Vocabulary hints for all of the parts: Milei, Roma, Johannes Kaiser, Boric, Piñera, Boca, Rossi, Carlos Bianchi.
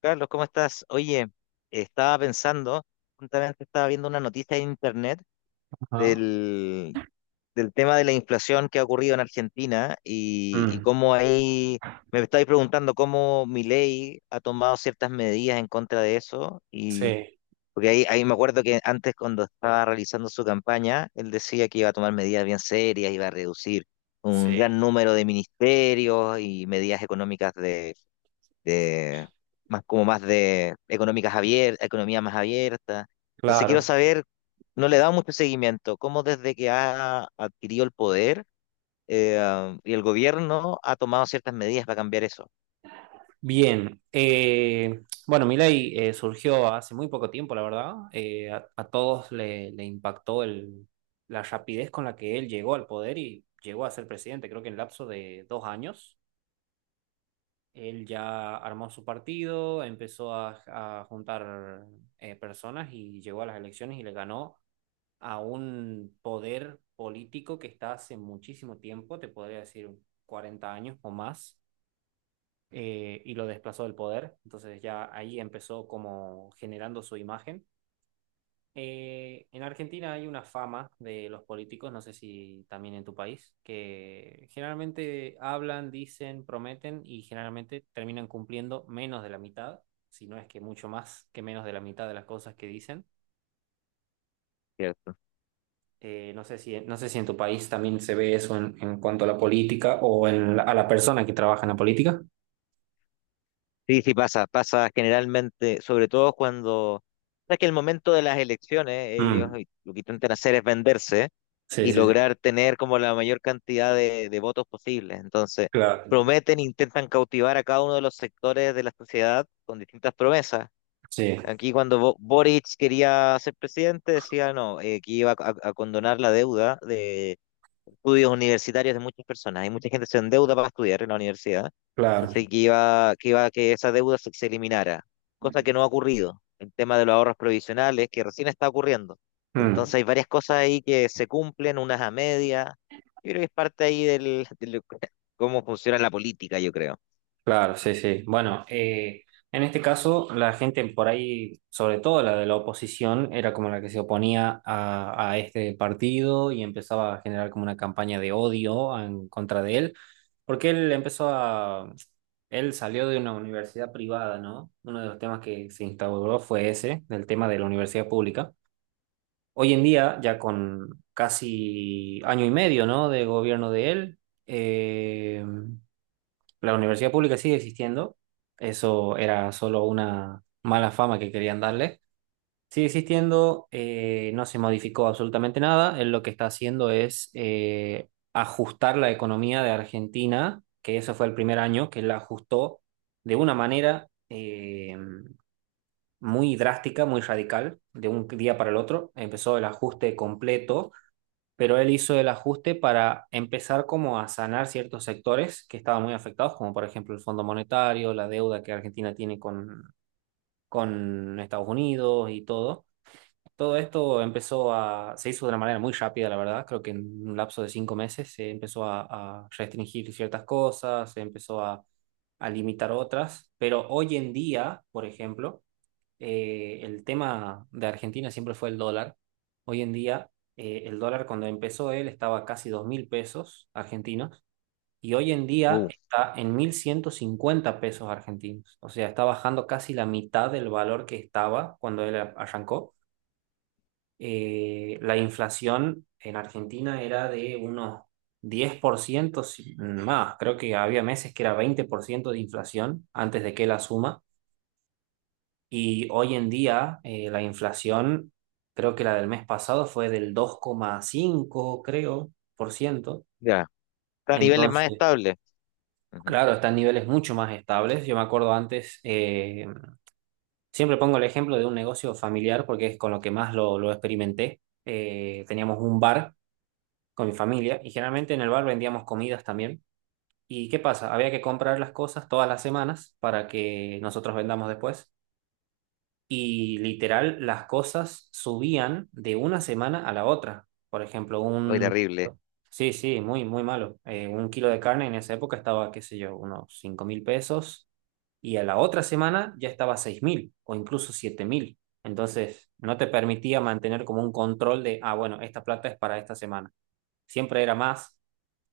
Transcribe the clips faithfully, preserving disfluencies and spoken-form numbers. Carlos, ¿cómo estás? Oye, estaba pensando, justamente estaba viendo una noticia en internet Ah, del, del tema de la inflación que ha ocurrido en Argentina y, y mm, cómo ahí me estáis preguntando cómo Milei ha tomado ciertas medidas en contra de eso. Y sí, porque ahí, ahí me acuerdo que antes, cuando estaba realizando su campaña, él decía que iba a tomar medidas bien serias, iba a reducir un sí, gran número de ministerios y medidas económicas de más como más de económicas abiertas, economía más abierta. Entonces quiero claro. saber, no le he dado mucho seguimiento, cómo desde que ha adquirido el poder eh, y el gobierno ha tomado ciertas medidas para cambiar eso, Bien. eh, bueno, Milei eh, surgió hace muy poco tiempo, la verdad. Eh, a, a todos le, le impactó el, la rapidez con la que él llegó al poder y llegó a ser presidente. Creo que en lapso de dos años, él ya armó su partido, empezó a, a juntar eh, personas y llegó a las elecciones y le ganó a un poder político que está hace muchísimo tiempo, te podría decir cuarenta años o más, eh, y lo desplazó del poder. Entonces ya ahí empezó como generando su imagen. Eh, en Argentina hay una fama de los políticos, no sé si también en tu país, que generalmente hablan, dicen, prometen y generalmente terminan cumpliendo menos de la mitad, si no es que mucho más que menos de la mitad de las cosas que dicen. ¿cierto? Eh, no sé si, no sé si en tu país también se ve eso en, en cuanto a la política o en la- a la persona que trabaja en la política. Sí, sí pasa, pasa generalmente, sobre todo cuando, sabes que el momento de las elecciones, ellos Mm, lo que intentan hacer es venderse sí, y sí, sí, lograr tener como la mayor cantidad de, de votos posibles. Entonces, claro. prometen, intentan cautivar a cada uno de los sectores de la sociedad con distintas promesas. Sí, Aquí cuando Bo- Boric quería ser presidente, decía no, eh, que iba a, a- condonar la deuda de estudios universitarios de muchas personas. Hay mucha gente que se endeuda para estudiar en la universidad. claro. Entonces, que iba, que iba a que esa deuda se, se eliminara, cosa que no ha ocurrido. El tema de los ahorros provisionales, que recién está ocurriendo. Entonces, Mm. hay varias cosas ahí que se cumplen, unas a medias. Yo creo que es parte ahí del, del- cómo funciona la política, yo creo. Claro, sí, sí. Bueno, eh, en este caso, la gente por ahí, sobre todo la de la oposición, era como la que se oponía a, a este partido y empezaba a generar como una campaña de odio en contra de él, porque él empezó a... Él salió de una universidad privada, ¿no? Uno de los temas que se instauró fue ese, del tema de la universidad pública. Hoy en día, ya con casi año y medio, ¿no? De gobierno de él. eh, la universidad pública sigue existiendo, eso era solo una mala fama que querían darle. Sigue existiendo, eh, no se modificó absolutamente nada. Él lo que está haciendo es eh, ajustar la economía de Argentina, que eso fue el primer año, que la ajustó de una manera eh, muy drástica, muy radical, de un día para el otro. Empezó el ajuste completo, pero él hizo el ajuste para empezar como a sanar ciertos sectores que estaban muy afectados, como por ejemplo el Fondo Monetario, la deuda que Argentina tiene con, con Estados Unidos y todo. Todo esto empezó a, se hizo de una manera muy rápida, la verdad. Creo que en un lapso de cinco meses se empezó a, a restringir ciertas cosas, se empezó a, a limitar otras, pero hoy en día, por ejemplo, eh, el tema de Argentina siempre fue el dólar. Hoy en día, eh, el dólar cuando empezó él estaba casi dos mil pesos argentinos y hoy en día Uh, está en mil ciento cincuenta pesos argentinos. O sea, está bajando casi la mitad del valor que estaba cuando él arrancó. Eh, la inflación en Argentina era de unos diez por ciento si- más. Creo que había meses que era veinte por ciento de inflación antes de que él asuma. Y hoy en día eh, la inflación, creo que la del mes pasado fue del dos coma cinco, creo, por ciento. ya. Está a niveles más Entonces, estables. Ujú. claro, están niveles mucho más estables. Yo me acuerdo antes, eh, siempre pongo el ejemplo de un negocio familiar porque es con lo que más lo, lo experimenté. Eh, teníamos un bar con mi familia y generalmente en el bar vendíamos comidas también. ¿Y qué pasa? Había que comprar las cosas todas las semanas para que nosotros vendamos después. Y literal las cosas subían de una semana a la otra. Por ejemplo, Ay, un... terrible. Sí, sí, muy, muy malo. Eh, un kilo de carne en esa época estaba, qué sé yo, unos cinco mil pesos y a la otra semana ya estaba a seis mil o incluso siete mil. Entonces, no te permitía mantener como un control de, ah, bueno, esta plata es para esta semana. Siempre era más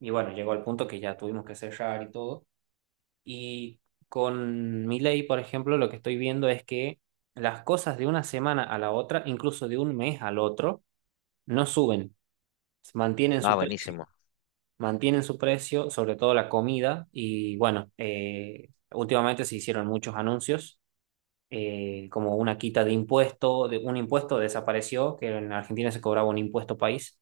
y bueno, llegó al punto que ya tuvimos que cerrar y todo. Y con Milei, por ejemplo, lo que estoy viendo es que las cosas de una semana a la otra, incluso de un mes al otro, no suben, mantienen Ah, su precio, buenísimo. mantienen su precio, sobre todo la comida. Y bueno, eh, últimamente se hicieron muchos anuncios, eh, como una quita de impuesto, de, un impuesto desapareció, que en Argentina se cobraba un impuesto país,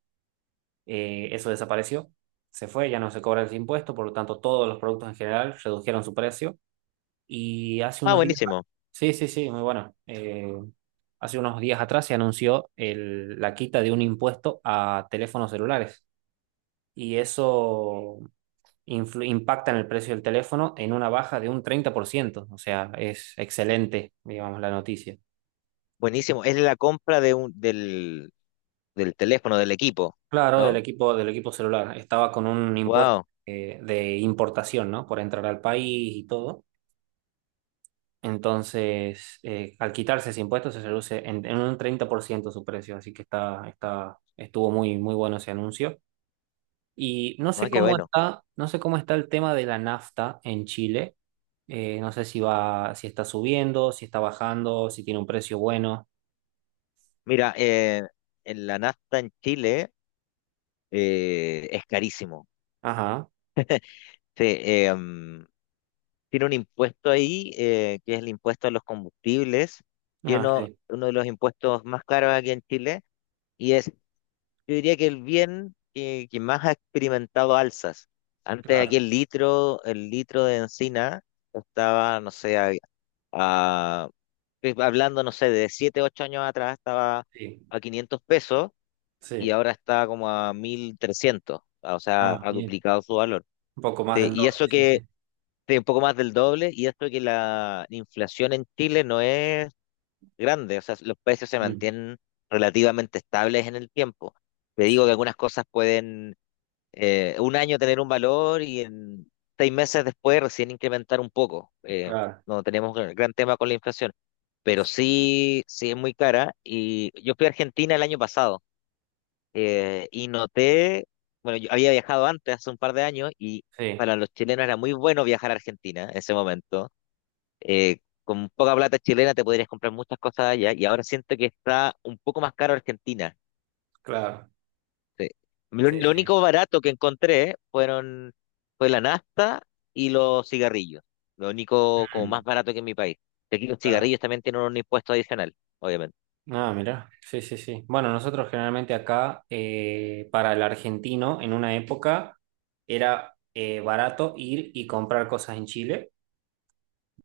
eh, eso desapareció, se fue, ya no se cobra ese impuesto, por lo tanto todos los productos en general redujeron su precio. Y hace Ah, unos días, buenísimo. sí, sí, sí, muy bueno. Eh, hace unos días atrás se anunció el- la quita de un impuesto a teléfonos celulares y eso influ- impacta en el precio del teléfono en una baja de un treinta por ciento. O sea, es excelente, digamos, la noticia. Buenísimo. Es la compra de un, del, del teléfono, del equipo, Claro, del ¿no? equipo, del equipo celular. Estaba con un impuesto Wow. eh, de importación, ¿no? Por entrar al país y todo. Entonces, eh, al quitarse ese impuesto se reduce en, en un treinta por ciento su precio, así que está, está, estuvo muy, muy bueno ese anuncio. Y no No, sé qué cómo bueno. está, no sé cómo está el tema de la nafta en Chile. Eh, no sé si va, si está subiendo, si está bajando, si tiene un precio bueno. Mira, eh, en la nafta en Chile eh, es carísimo. Ajá. Sí, eh, mm, tiene un impuesto ahí, eh, que es el impuesto a los combustibles, que Ah, uno, sí, uno de los impuestos más caros aquí en Chile, y es, yo diría que el bien que, que más ha experimentado alzas. Antes aquí claro. el litro, el litro de encina estaba, no sé, a, a- hablando, no sé, de siete ocho años atrás estaba Sí, a quinientos pesos y sí. ahora está como a mil trescientos. O sea, Ah, ha bien. duplicado su valor. Un poco más Sí, del y doble, eso sí, sí. que, sí, un poco más del doble, y esto que la inflación en Chile no es grande, o sea, los precios se Mm, mantienen relativamente estables en el tiempo. Te sí, digo que algunas cosas pueden eh, un año tener un valor y en seis meses después recién incrementar un poco. Eh, claro. no tenemos gran gran tema con la inflación, pero sí, sí es muy cara. Y yo fui a Argentina el año pasado eh, y noté, bueno, yo había viajado antes, hace un par de años, y Sí, para los chilenos era muy bueno viajar a Argentina en ese momento. Eh, con poca plata chilena te podrías comprar muchas cosas allá, y ahora siento que está un poco más caro Argentina. claro. Sí. Lo, Sí, lo sí. único barato que encontré fueron, fue la nafta y los cigarrillos. Lo único como Mm, más barato que en mi país. Aquí los claro. cigarrillos también tienen un impuesto adicional, obviamente. Ah, mirá, sí, sí, sí. Bueno, nosotros generalmente acá, eh, para el argentino, en una época era eh, barato ir y comprar cosas en Chile.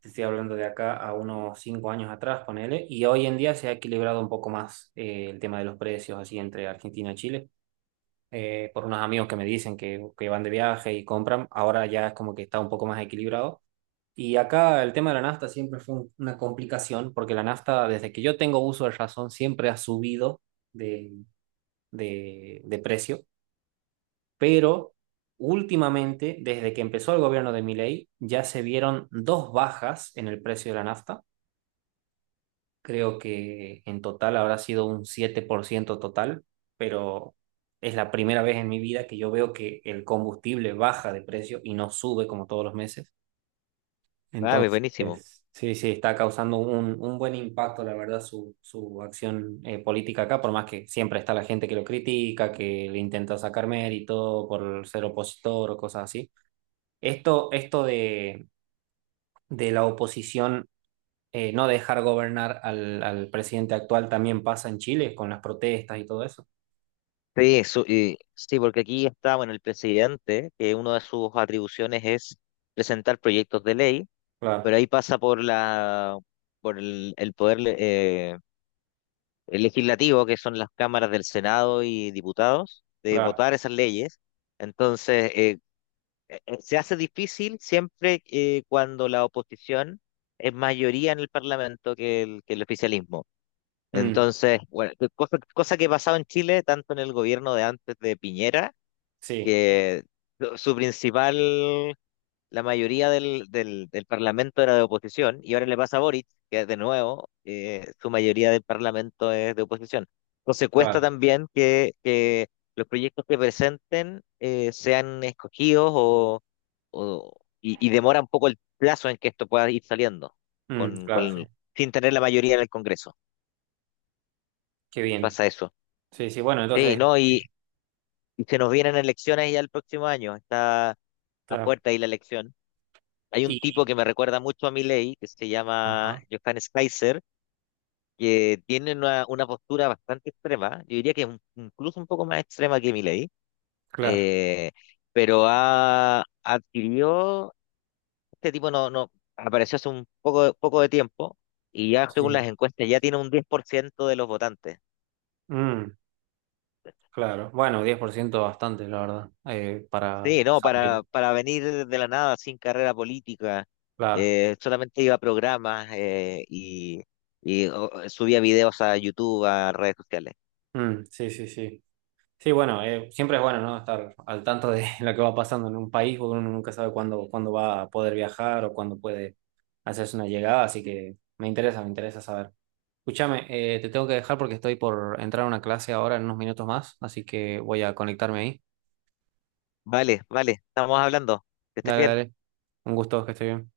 Te estoy hablando de acá a unos cinco años atrás, ponele. Y hoy en día se ha equilibrado un poco más, eh, el tema de los precios, así entre Argentina y Chile. Eh, por unos amigos que me dicen que, que van de viaje y compran, ahora ya es como que está un poco más equilibrado. Y acá el tema de la nafta siempre fue un- una complicación, porque la nafta, desde que yo tengo uso de razón, siempre ha subido de, de, de precio, pero últimamente, desde que empezó el gobierno de Milei, ya se vieron dos bajas en el precio de la nafta. Creo que en total habrá sido un siete por ciento total, pero es la primera vez en mi vida que yo veo que el combustible baja de precio y no sube como todos los meses. Ah, pues buenísimo. Entonces, sí, sí, está causando un, un buen impacto, la verdad, su, su acción eh, política acá, por más que siempre está la gente que lo critica, que le intenta sacar mérito por ser opositor o cosas así. Esto, esto de, de la oposición eh, no dejar gobernar al, al presidente actual también pasa en Chile con las protestas y todo eso. Sí, eso, eh, sí, porque aquí está, bueno, el presidente, que una de sus atribuciones es presentar proyectos de ley, pero Claro, ahí pasa por la, por el, el poder le- eh, el legislativo, que son las cámaras del Senado y diputados, de claro. votar esas leyes. Entonces, eh, eh, eh, se hace difícil siempre eh, cuando la oposición es mayoría en el Parlamento que el, que el oficialismo. Mm, Entonces, bueno, cosa, cosa que pasaba en Chile, tanto en el gobierno de antes de Piñera, sí, que su su principal, la mayoría del, del, del Parlamento era de oposición, y ahora le pasa a Boric, que de nuevo eh, su mayoría del Parlamento es de oposición. Entonces cuesta claro. también que, que los proyectos que presenten eh, sean escogidos o, o- y, y demora un poco el plazo en que esto pueda ir saliendo, Mm, con, claro, sí. con, sin tener la mayoría en el Congreso. Qué bien. Pasa eso. Sí, sí, bueno, Sí, entonces, no, y, eh, y se nos vienen elecciones ya el próximo año, está a claro. puerta ahí la elección. Hay un Y, tipo que me recuerda mucho a Milei, que se llama ajá, Johannes Kaiser, que tiene una, una postura bastante extrema, yo diría que un- incluso un poco más extrema que Milei, claro. eh, pero ha adquirió, este tipo no, no apareció hace un poco, poco de tiempo y ya según las Sí. encuestas ya tiene un diez por ciento de los votantes. Mm, claro. Bueno, diez por ciento bastante, la verdad, eh, para Sí, no, para, salir. para venir de la nada sin carrera política, Claro. eh, solamente iba a programas eh, y, y, oh, subía videos a YouTube, a redes sociales. Mm, sí, sí, sí. Sí, bueno, eh, siempre es bueno, ¿no? Estar al tanto de lo que va pasando en un país, porque uno nunca sabe cuándo, cuándo va a poder viajar o cuándo puede hacerse una llegada, así que me interesa, me interesa saber. Escúchame, eh, te tengo que dejar porque estoy por entrar a una clase ahora en unos minutos más, así que voy a conectarme ahí. Vale, vale, estamos hablando. Que estés Dale, bien. dale. Un gusto, que esté bien.